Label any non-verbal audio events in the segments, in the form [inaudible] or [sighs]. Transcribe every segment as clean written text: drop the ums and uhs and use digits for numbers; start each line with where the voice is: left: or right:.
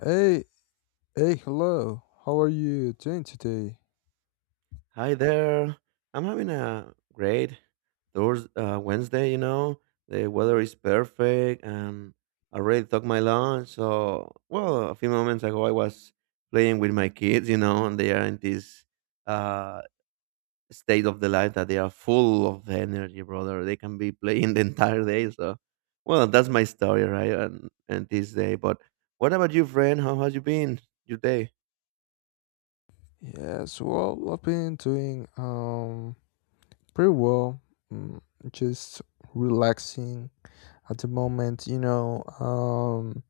left: Hey, hey, hello. How are you doing today?
right: Hi there. I'm having a great Thurs Wednesday. The weather is perfect and I already took my lunch. So, well, a few moments ago, I was playing with my kids, and they are in this uh, state of the life that they are full of energy, brother. They can be playing [laughs] the entire day. So, well, that's my story, right? And this day. But what about you, friend? How has you been your day?
left: Yes, well, I've been doing pretty well. Mm, just relaxing at the moment, you know,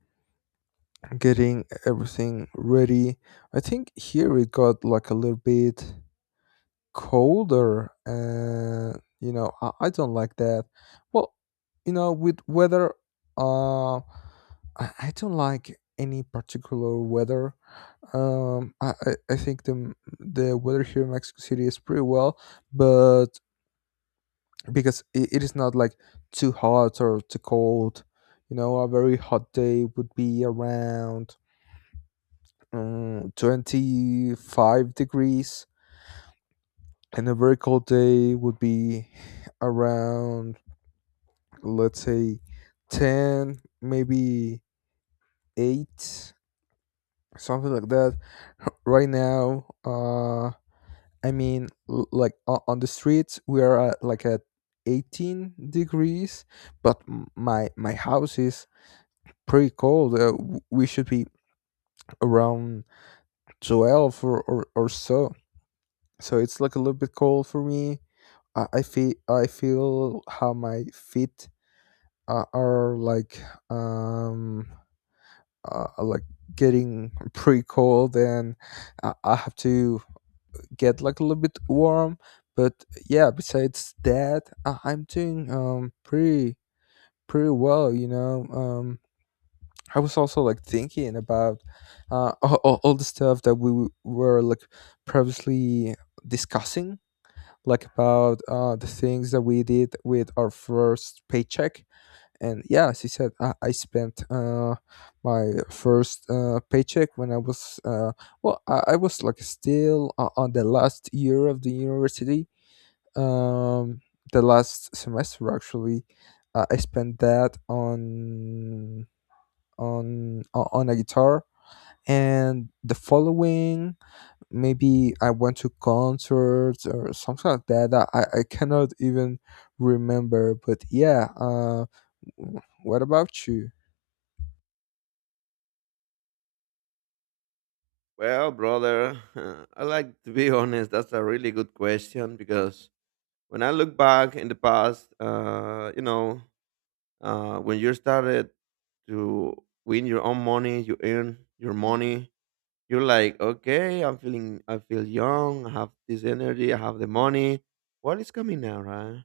left: getting everything ready. I think here it got like a little bit colder, and you know I don't like that. Well, you know, with weather, I don't like any particular weather. I think the weather here in Mexico City is pretty well, but because it is not like too hot or too cold. You know, a very hot day would be around 25 degrees, and a very cold day would be around, let's say, 10, maybe 8, something like that. [laughs] Right now, I mean, on the streets we are at, like, at 18 degrees, but my house is pretty cold. We should be around 12 or so. So it's like a little bit cold for me. I feel how my feet are like, um like, getting pretty cold, and I have to get, like, a little bit warm. But yeah, besides that, I'm doing pretty well, you know. I was also, like, thinking about all the stuff that we were, like, previously discussing, like about the things that we did with our first paycheck. And yeah, she said, I spent my first paycheck when I was well, I was, like, still on the last year of the university, um, the last semester, actually. I spent that on on a guitar, and the following, maybe I went to concerts or something like that. I cannot even remember, but yeah, w- what about you?
right: Well, brother, [laughs] I like to be honest. That's a really good question because when I look back in the past, when you started to win your own money, you earn your money. You're like, okay, I feel young. I have this energy. I have the money. What is coming now, right?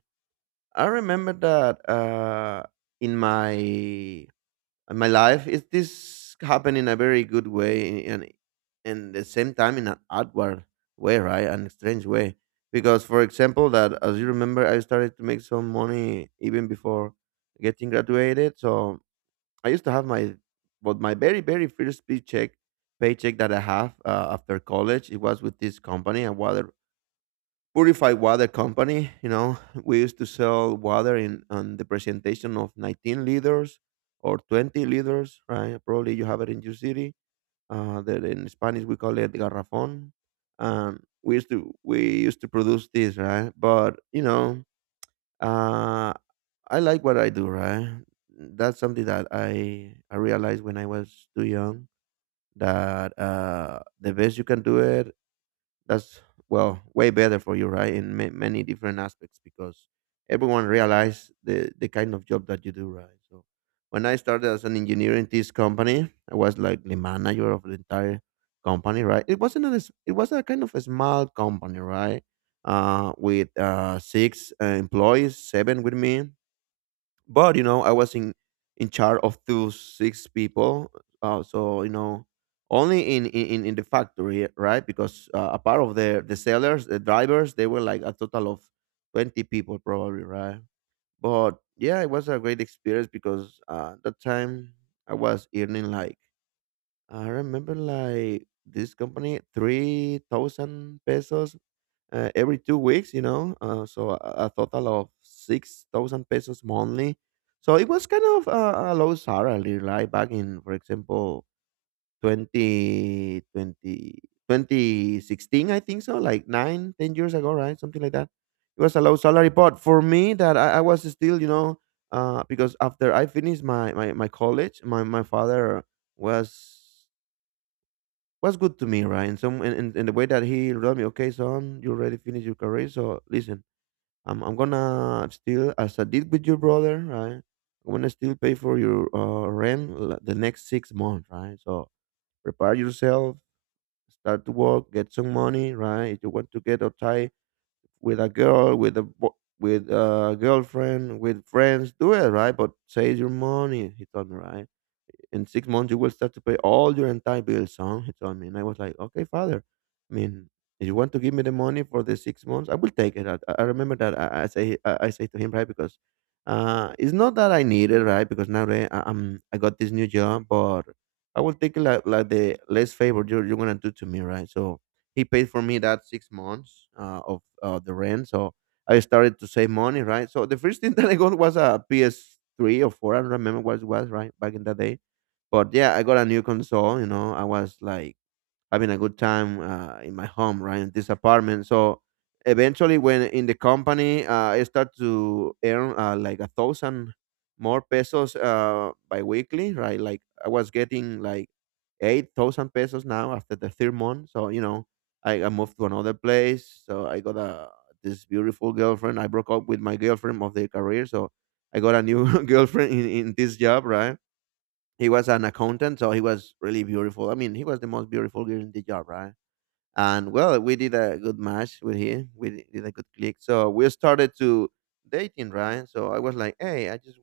right: I remember that in my in my life is this happened in a very good way and in the same time in an outward way, right, an strange way, because for example that as you remember I started to make some money even before getting graduated. So I used to have my but my very very first paycheck that I have after college. It was with this company, a water, purified water company. You know, we used to sell water in on the presentation of 19 liters or 20 liters, right? Probably you have it in your city. That in Spanish we call it garrafón. We used to produce this, right? But uh, I like what I do, right? That's something that I realized when I was too young, that the best you can do it, that's well way better for you, right, in many different aspects, because everyone realize the kind of job that you do, right? So when I started as an engineer in this company, I was like the manager of the entire company, right? It wasn't a, it was a kind of a small company, right? With six employees, seven with me. But I was in charge of two six people, uh, so you know, only in the factory, right? Because a part of the sellers, the drivers, they were like a total of 20 people probably, right? But yeah, it was a great experience because that time I was earning like, I remember, like this company 3,000 pesos every 2 weeks, so a total of 6,000 pesos monthly. So it was kind of a low salary, like back in, for example, 20 20 2016, I think so, like nine ten years ago, right? Something like that. It was a low salary, but for me, that I was still, because after I finished my college, my father was was good to me, right? And in the way, that he told me, okay, son, you already finished your career, so listen, I'm gonna still, as I did with your brother, right? I'm gonna still pay for your rent the next 6 months, right? So prepare yourself, start to work, get some money, right? If you want to get out tie with a girl, with a with a girlfriend, with friends, do it, right? But save your money, he told me, right? In 6 months you will start to pay all your entire bills, son, he told me. And I was like, okay, father, I mean, if you want to give me the money for the 6 months, I will take it. I remember that I say to him, right, because it's not that I need it, right, because now, right, I got this new job, but I will take it like the less favor you're going to do to me, right? So he paid for me that 6 months of the rent. So I started to save money, right? So the first thing [laughs] that I got was a PS3 or 4. I don't remember what it was, right? Back in that day. But yeah, I got a new console. You know, I was like having a good time in my home, right, in this apartment. So eventually, when in the company, I start to earn like a thousand more pesos biweekly, right? Like I was getting like 8,000 pesos now after the third month. So I moved to another place. So I got a this beautiful girlfriend. I broke up with my girlfriend of the career. So I got a new [laughs] girlfriend in this job, right? He was an accountant, so he was really beautiful. I mean, he was the most beautiful girl in the job, right? And well, we did a good match with him. We did a good click. So we started to dating, right? So I was like, hey, I just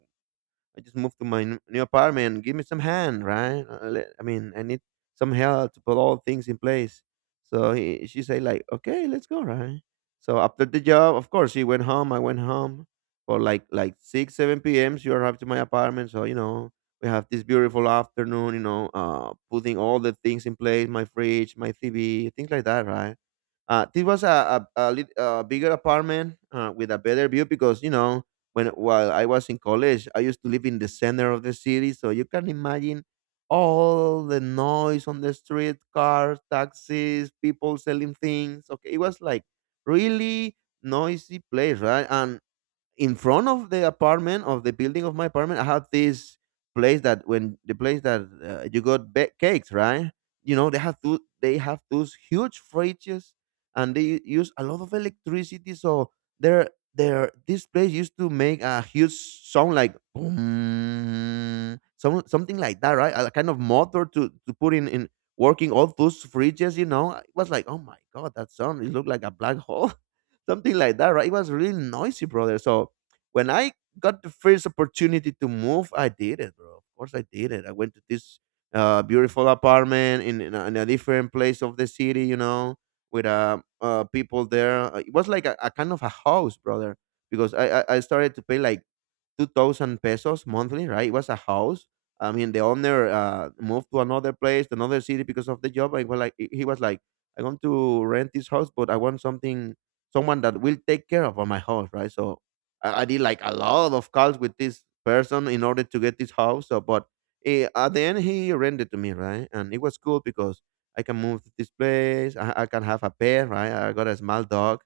right: I just moved to my new apartment. Give me some hand, right? I mean, I need some help to put all things in place. So she said, like, okay, let's go, right? So after the job, of course, she went home. I went home for like six, seven p.m. She arrived to my apartment. So we have this beautiful afternoon. Putting all the things in place, my fridge, my TV, things like that, right? This was a bigger apartment with a better view, because you know when while I was in college, I used to live in the center of the city, so you can imagine all the noise on the street, cars, taxis, people selling things. Okay, it was like really noisy place, right? And in front of the apartment of the building of my apartment, I have this place that, when the place that you got cakes, right? You know they have those huge fridges, and they use a lot of electricity, so there, this place used to make a huge sound like boom, something like that, right, a kind of motor to put in working all those fridges. It was like, oh my god, that sound, it looked like a black hole, something like that, right? It was really noisy, brother. So when I got the first opportunity to move, I did it, bro. Of course, I did it. I went to this beautiful apartment in a different place of the city, with people there. It was like a kind of a house, brother, because I started to pay like 2,000 pesos monthly, right? It was a house. I mean, the owner moved to another place, another city because of the job. I was like, he was like, I want to rent this house, but I want something someone that will take care of my house, right? So I did like a lot of calls with this person in order to get this house. So, but at the end, he rented to me, right? And it was cool because I can move to this place. I can have a pet, right? I got a small dog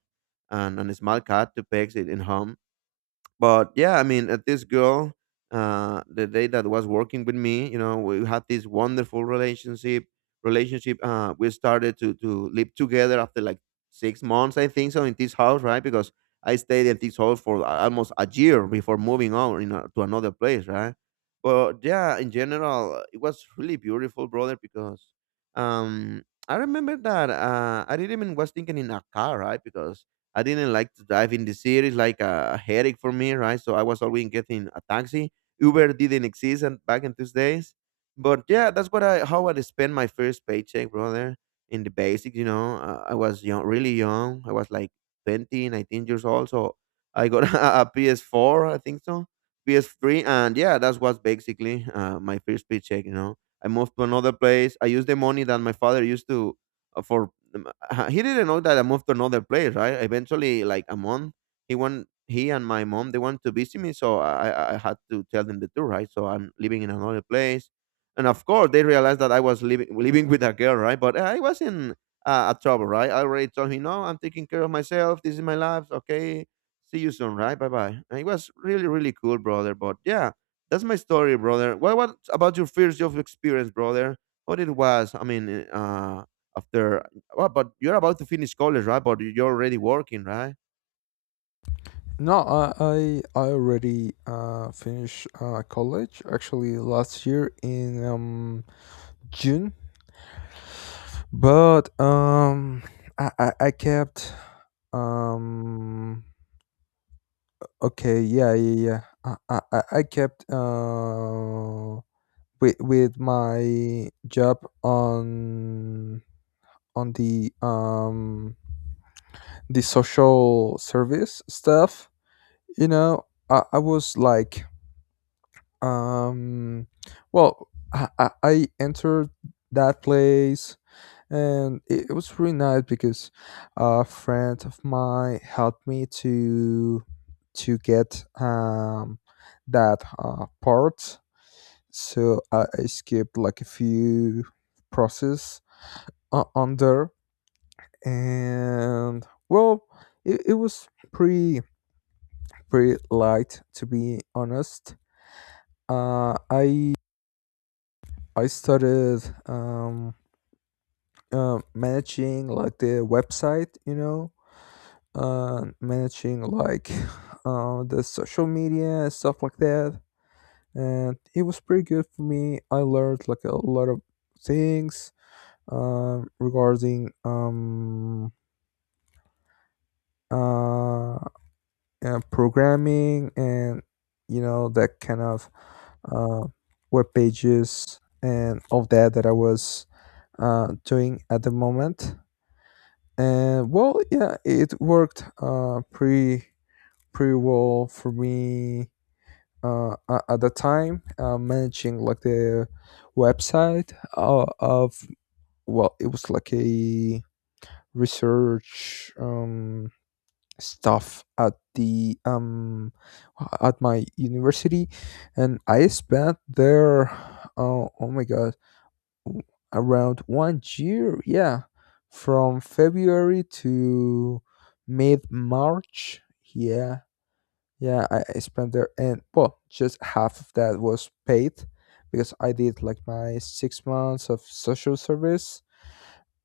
right: and a small cat to pet in home. But yeah, I mean, this girl, the day that was working with me, we had this wonderful relationship. We started to live together after like 6 months, I think so, in this house, right? Because I stayed at this house for almost a year before moving on, to another place, right? But yeah, in general, it was really beautiful, brother, because um I remember that I didn't even was thinking in a car, right, because I didn't like to drive in the city. It's like a headache for me, right? So I was always getting a taxi. Uber didn't exist and back in those days. But yeah, that's what I how I spent my first paycheck, brother, in the basics. I was young, really young. I was like 20, 19 years old. So I got [laughs] a, PS4, I think so, PS3, and yeah, that was basically my first paycheck. I moved to another place. I used the money that my father used to for, he didn't know that I moved to another place, right? Eventually, like a month, he went. He and my mom they wanted to visit me, so I had to tell them the truth, right? So I'm living in another place, and of course they realized that I was living with a girl, right? But I was in a trouble, right? I already told him, no, I'm taking care of myself. This is my life. Okay, see you soon, right? Bye bye. And it was really cool, brother. But yeah, that's my story, brother. What about your first job experience, brother? What it was? I mean, uh, after well, but you're about to finish college, right? But you're already working, right?
left: No, I already finished college, actually, last year in June, but I kept um okay, yeah, yeah, yeah, I kept with my job on on the um the social service stuff, you know. I was, like, Um, well, I entered that place, and it was really nice because a friend of mine helped me to get that part. So I skipped, like, a few process on there, and, well, it was pretty light, to be honest. Uh, I I started, um managing, like, the website, you know, managing, like, [laughs] the social media and stuff like that. And it was pretty good for me. I learned, like, a lot of things, regarding, uh, programming, and, you know, that kind of uh, web pages and all that that I was doing at the moment. And, well, yeah, it worked pretty well for me at the time, managing, like, the website of, well, it was like a research stuff at the at my university, and I spent there. Oh, oh my god! Around 1 year, yeah, from February to mid march yeah. Yeah, I spent there, and, well, just half of that was paid because I did, like, my 6 months of social service,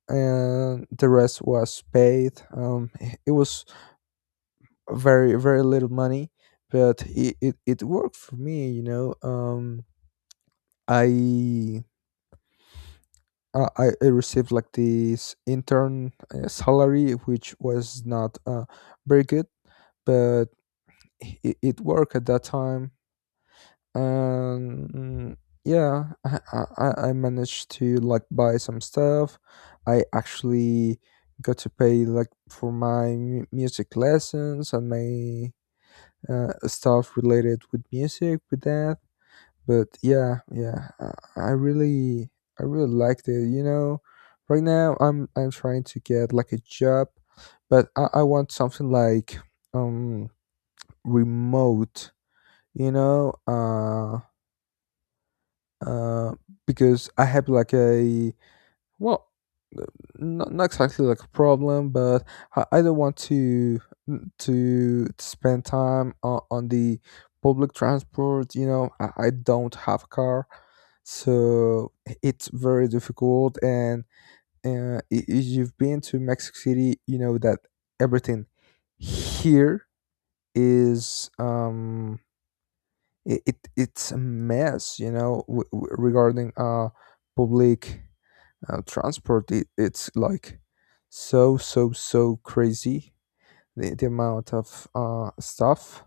left: and the rest was paid, [laughs] it was very, very little money, but it worked for me, you know. I I received, like, this intern salary, which was not very good, but it worked at that time. And yeah, I managed to, like, buy some stuff. I actually got to pay, like, for my music lessons and my stuff related with music with that. But yeah, yeah, I really, I really liked it. You know, right now I'm trying to get, like, a job, but I want something, like, um remote. You know, uh, because I have, like, a, well, not exactly like a problem, but I don't want to spend time on the public transport. You know, I don't have a car, so it's very difficult. And if you've been to Mexico City, you know that everything here is, it's a mess, you know, regarding public transport. It's like so, so, so crazy, the amount of stuff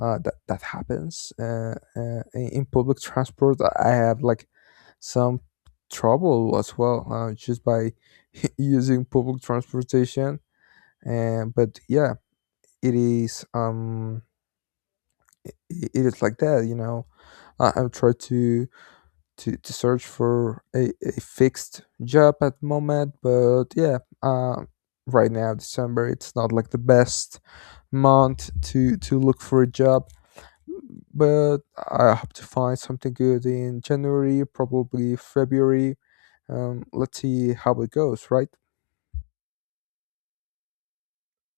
left: that happens, in public transport. I have, like, some trouble as well, just by [laughs] using public transportation. And but yeah, it is, it is like that. You know, I'm trying to search for a fixed job at the moment, but yeah. Right now, December, it's not, like, the best month to look for a job. But I hope to find something good in January, probably February. Let's see how it goes, right?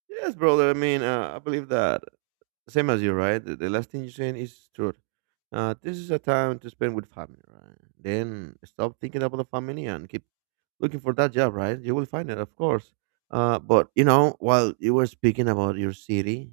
right: Yes, brother. I mean, I believe that same as you, right? The last thing you're saying is true. This is a time to spend with family, right? Then stop thinking about the family and keep looking for that job, right? You will find it, of course. But you know, while you were speaking about your city,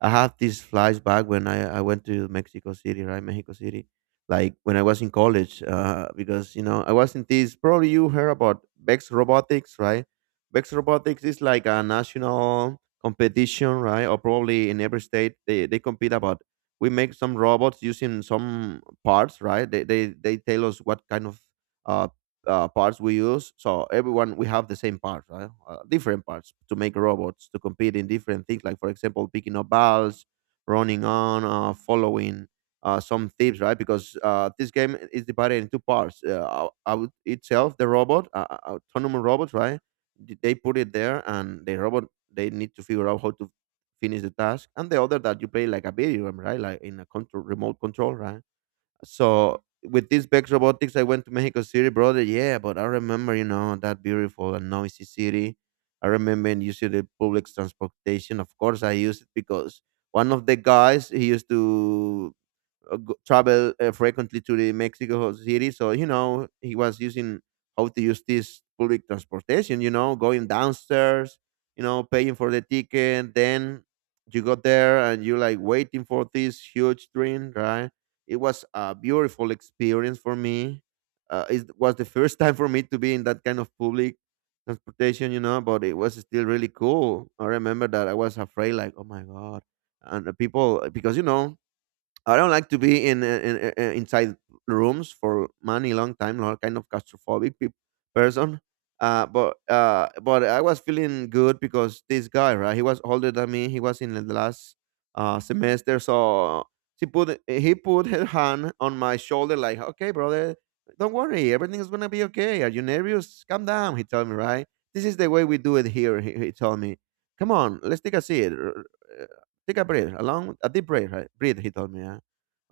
right: I have these flashback when I went to Mexico City, right? Mexico City, like when I was in college, because you know I was in this. Probably you heard about Bex Robotics, right? Bex Robotics is like a national competition, right? Or probably in every state they compete about. We make some robots using some parts, right? They they tell us what kind of uh, parts we use. So everyone we have the same parts, right? Uh, different parts to make robots to compete in different things. Like for example, picking up balls, running on, following some tips, right? Because this game is divided into parts. Out itself, the robot, autonomous robots, right? Th- They put it there, and the robot they need to figure out how to finish the task. And the other that you play like a video game, right? Like in a control, remote control, right? So with this Bex Robotics, I went to Mexico City, brother. Yeah, but I remember, you know, that beautiful and noisy city. I remember and using the public transportation. Of course, I used it because one of the guys he used to travel frequently to the Mexico City, so you know he was using how to use this public transportation. You know, going downstairs, you know, paying for the ticket, then you got there and you're like waiting for this huge train, right? It was a beautiful experience for me. It was the first [laughs] time for me to be in that kind of public transportation, you know, but it was still really cool. I remember that I was afraid, like, oh my god, and the people because you know I don't like to be in, inside rooms for many long time. Not kind of person. But I was feeling good because this guy, right? He was older than me. He was in the last semester, so she put he put her hand on my shoulder, like, "Okay, brother, don't worry, everything's gonna be okay. Are you nervous? Calm down." He told me, right? This is the way we do it here. He told me, "Come on, let's take a seat. Take a breath, a deep breath, right? Breathe," he told me. Yeah.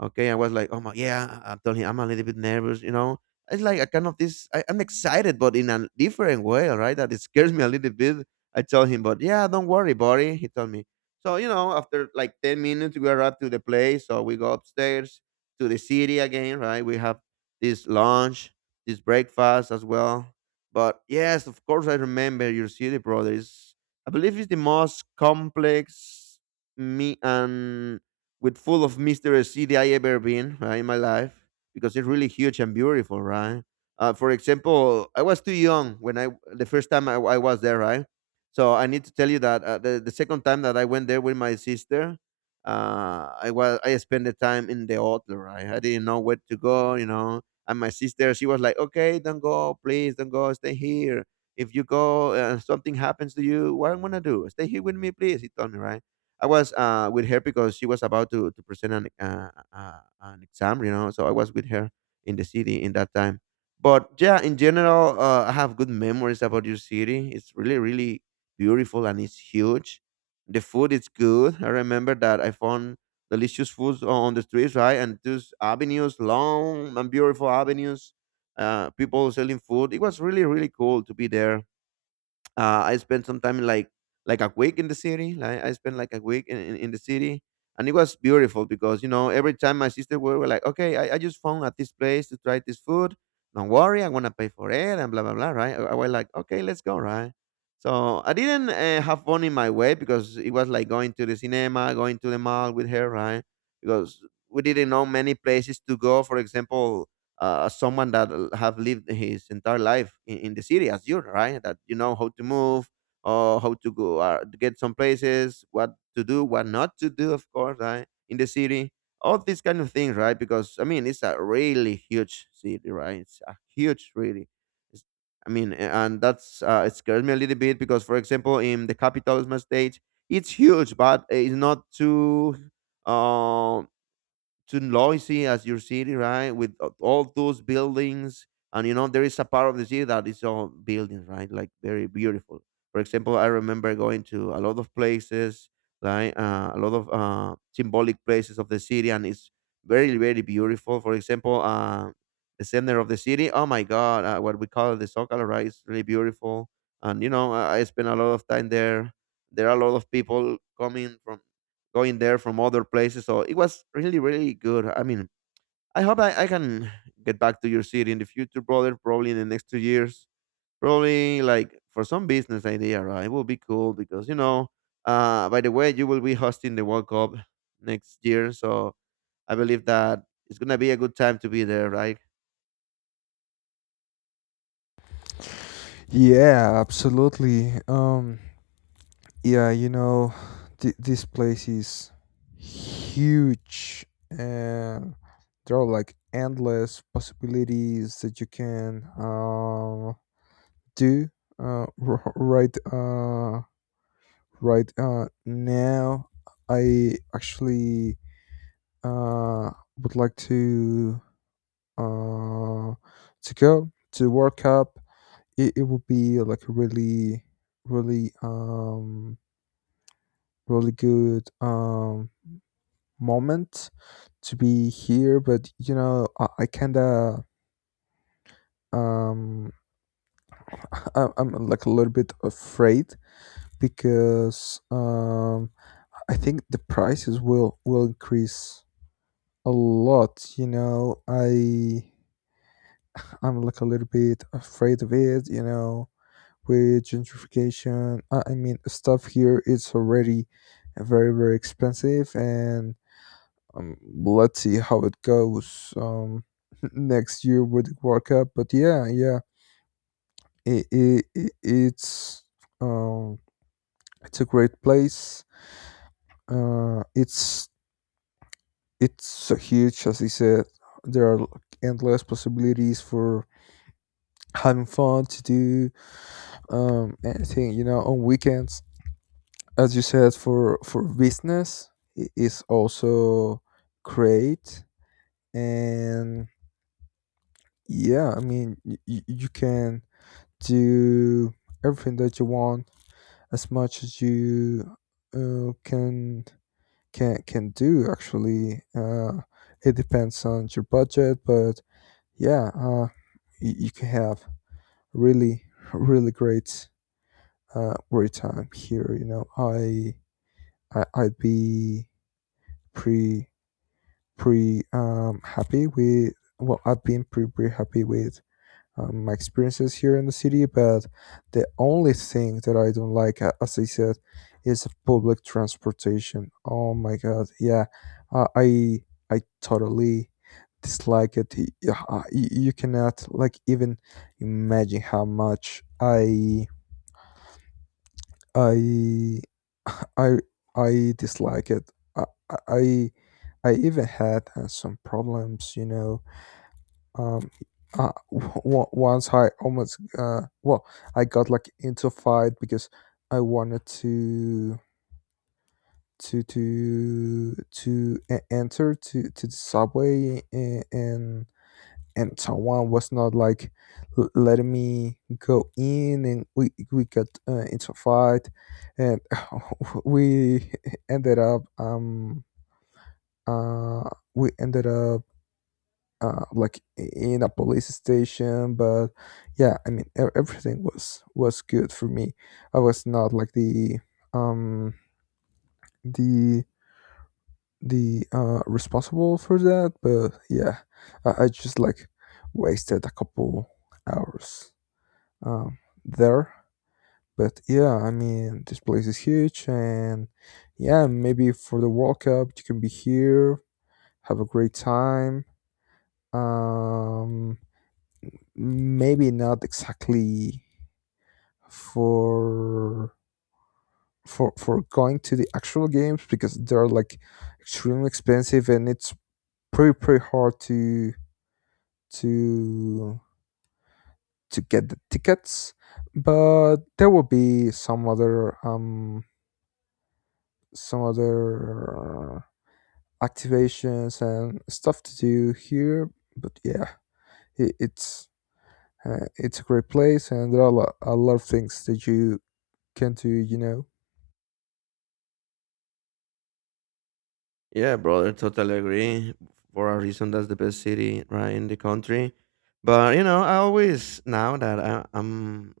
right: Okay, I was like, oh my, yeah. I told him I'm a little bit nervous, you know. It's like a kind of this. I'm excited, but in a different way, all right? That it scares me a little bit. I told him, but yeah, don't worry, buddy. He told me. So you know, after like 10 minutes, we are up to the place. So we go upstairs to the city again, right? We have this lunch, this breakfast as well. But yes, of course, I remember your city, brother. It's, I believe it's the most complex me and with full of mysterious city I ever been right, in my life because it's really huge and beautiful, right? For example, I was too young when I the first time I was there, right? So I need to tell you that the second time that I went there with my sister, I spent the time in the hotel, right? I didn't know where to go, you know. And my sister, she was like, "Okay, don't go, please, don't go, stay here. If you go and something happens to you, what I'm gonna do? Stay here with me, please." He told me, right? I was with her because she was about to present an exam, you know. So I was with her in the city in that time. But yeah, in general, I have good memories about your city. It's really, really beautiful and it's huge. The food is good. I remember that I found delicious foods on the streets, right? And those avenues, long and beautiful avenues, people selling food. It was really, really cool to be there I spent some time like a week in the city. Like I spent like a week in the city, and it was beautiful because you know every time my sister were like, okay, I just found at this place to try this food. Don't worry, I'm gonna pay for it and blah blah blah. Right? I was like, okay, let's go. Right? So I didn't have fun in my way because it was like going to the cinema, going to the mall with her. Right? Because we didn't know many places to go. For example, someone that have lived his entire life in the city as you, right? That you know how to move, or how to go, to get some places, what to do, what not to do, of course, right? In the city, all these kind of things, right? Because I mean, it's a really huge city, right? It's a huge, really. It's, I mean, and that's it scares me a little bit because, for example, in the capital of my state, it's huge, but it's not too um to Loisy as your city, right? With all those buildings, and you know there is a part of the city that is all buildings, right? Like very beautiful. For example, I remember going to a lot of places, like a lot of symbolic places of the city, and it's very very beautiful. For example, the center of the city. Oh my God, what we call the Zócalo, right? It's really beautiful, and you know I spent a lot of time there. There are a lot of people coming from going there from other places. So it was really, really good. I mean, I hope I can get back to your city in the future, brother. Probably in the next 2 years. Probably like for some business idea, right? It will be cool because you know. By the way, you will be hosting the World Cup next year, so I believe that it's gonna be a good time to be there, right?
left: Yeah, absolutely. Yeah, you know, this place is huge, and there are, like, endless possibilities that you can, do uh, r- right uh, right now. I actually, uh, would like to, uh, to go to the World Cup. It would be like a really, really, really good moment to be here. But, you know, I kind of, um, [laughs] I'm like a little bit afraid because, I think the prices will increase a lot. You know, I'm like a little bit afraid of it, you know, with gentrification. I mean, stuff here is already very, very expensive, and, um, let's see how it goes, [laughs] next year with the World Cup. But yeah, yeah, it, it, it, it's um, it's a great place. Uh, it's it's so huge, as I said. There are, like, endless possibilities for having fun, to do anything, you know, on weekends. As you said, for business, is also great. And yeah, I mean, you can do everything that you want, as much as you uh, can can do, actually. It depends on your budget, but yeah, you can have really, great, great time here, you know. I'd be pretty pretty happy with. Well, I've been pretty happy with, my experiences here in the city, but the only thing that I don't like, as I said, is public transportation. Oh my god, yeah. Uh, I I totally dislike it. Yeah, you cannot, like, even imagine how much I [sighs] [laughs] I I dislike it. I I I I even had some problems, you know. um Once I almost, well, I got, like, into a fight because I wanted enter to the subway, and and someone was not, like, letting me go in, and we got, into a fight, and [laughs] we ended up um uh we ended up, like, in a police station. But yeah, I mean, everything was good for me. I was not, like, um the the responsible for that, but yeah, I just, like, wasted a couple hours um there. But yeah, I mean, this place is huge, and yeah, maybe for the World Cup you can be here, have a great time. um Maybe not exactly for going to the actual games, because they're, like, extremely expensive, and it's pretty hard to to get the tickets. But there will be some other activations and stuff to do here. But yeah, it, it's it's a great place, and there are a lot of things that you can do, you know.
right: Yeah, brother, totally agree. For a reason, that's the best city right in the country. But you know, I always now that I'm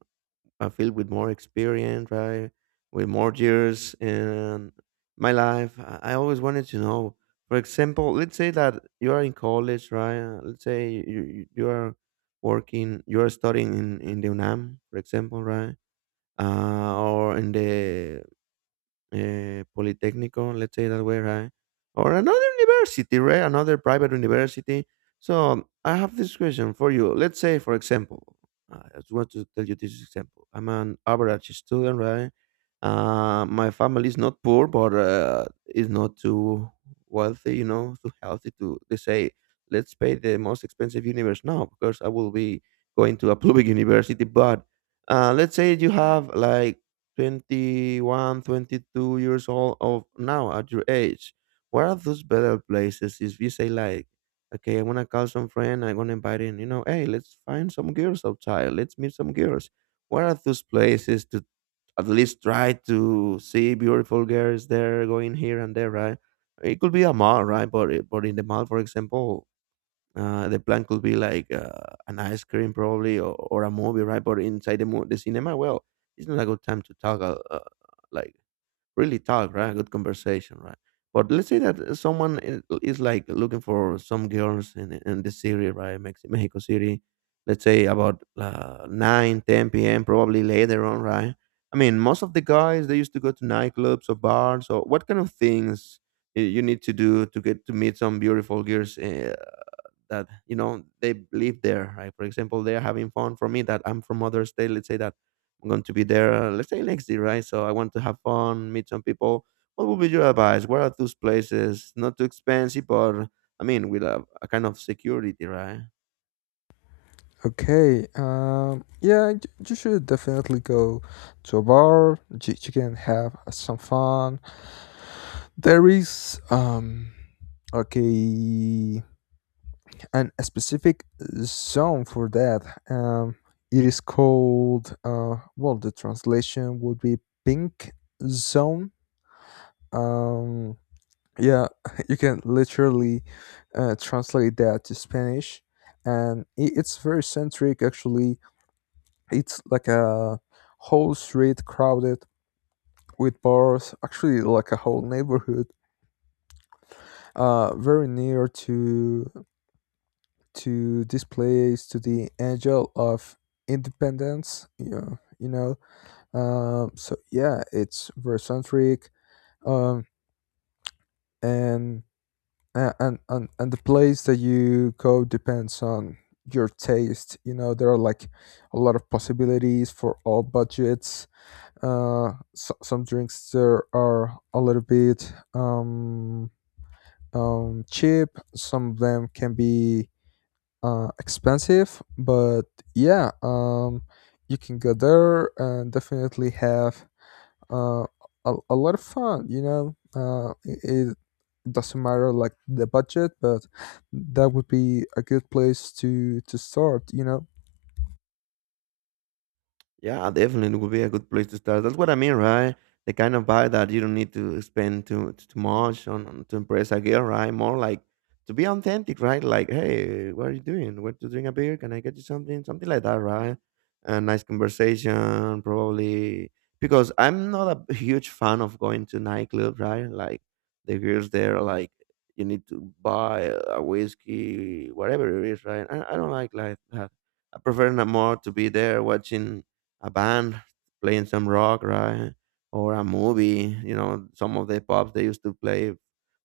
right: I feel with more experience, right? With more years in my life. I always wanted to know, for example, let's say that you are in college, right? Let's say you are working, you are studying in the UNAM, for example, right? Or in the polytechnico, let's say that way, right? Or another university, right? Another private university. So I have this question for you. Let's say, for example, I just want to tell you this example. I'm an average student, right? My family is not poor, but is not too wealthy, you know, too healthy to. They say, let's pay the most expensive universe now because I will be going to a public [laughs] university. But let's say you have like 21 22 years old of now at your age. What are those better places? If you say like, okay, I'm gonna call some friend, I'm gonna invite in, you know, hey, let's find some girls outside, let's meet some girls. What are those places to at least try to see beautiful girls there going here and there, right? It could be a mall, right? But eh, but in the mall, for example, the plan could be like an ice cream, probably, or a movie, right? But inside the the cinema, well, it's not a good time to talk, like really talk, right? A good conversation, right? But let's say that someone is like looking for some girls in the city, right? Mexico City. Let's say about 9 p.m., probably later on, right? I mean, most of the guys they used to go to nightclubs or bars or what kind of things you need to do to get to meet some beautiful girls that you know they live there, right? For example, they're having fun. For me that I'm from other state, let's say that I'm going to be there let's say next year, right? So I want to have fun, meet some people. What would be your advice? Where are those places not too expensive but I mean with a kind of security, right?
left: Okay. Yeah, you should definitely go to a bar. You can have some fun. There is. Okay, and a specific zone for that. Um, it is called. Well, the translation would be pink zone. Um. Yeah, [laughs] you can literally translate that to Spanish, and it's very centric, actually. It's like a whole street crowded with bars, actually like a whole neighborhood, very near to this place, to the Angel of Independence. Yeah, you know, so yeah, it's very centric, um, and and the place that you go depends on your taste. You know, there are, like, a lot of possibilities for all budgets. So, some drinks there are a little bit, cheap. Some of them can be expensive, but yeah, you can go there and definitely have, uh a lot of fun, you know. It doesn't matter, like, the budget, but that would be a good place to start, you know.
right: Yeah, definitely would be a good place to start. That's what I mean, right? The kind of vibe that you don't need to spend too much on to impress a girl, right? More like to be authentic, right? Like, hey, what are you doing? Want to drink a beer? Can I get you something? Something like that, right? A nice conversation, probably. Because I'm not a huge fan of going to nightclubs, right? Like the girls there, are like you need to buy a whiskey, whatever it is, right? I don't like that. I prefer not more to be there watching a band playing some rock, right? Or a movie, you know, some of the pubs they used to play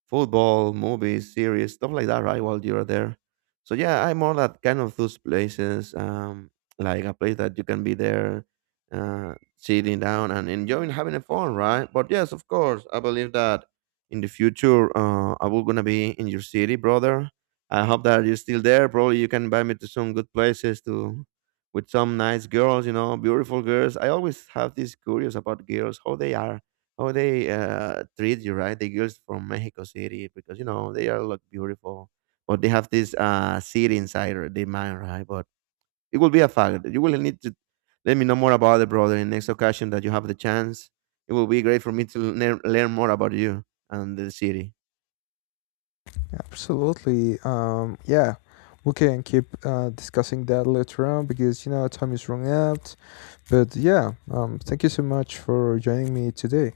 right: football, movies, series, stuff like that, right? While you're there. So yeah, I'm more that kind of those places, like a place that you can be there, sitting down and enjoying having a fun, right? But yes, of course, I believe that in the future, I will gonna be in your city, brother. I hope that you're still there. Probably you can invite me to some good places to with some nice girls, you know, beautiful girls. I always have this curious about girls, how they are, how they treat you, right? The girls from Mexico City, because you know they are look beautiful, but they have this city inside or their mind, right? But it will be a fact. You will need to let me know more about it, brother. In next occasion that you have the chance, it will be great for me to learn, learn more about you and the city.
left: Absolutely. Yeah, we can keep discussing that later on because, you know, time is running out. But yeah, thank you so much for joining me today.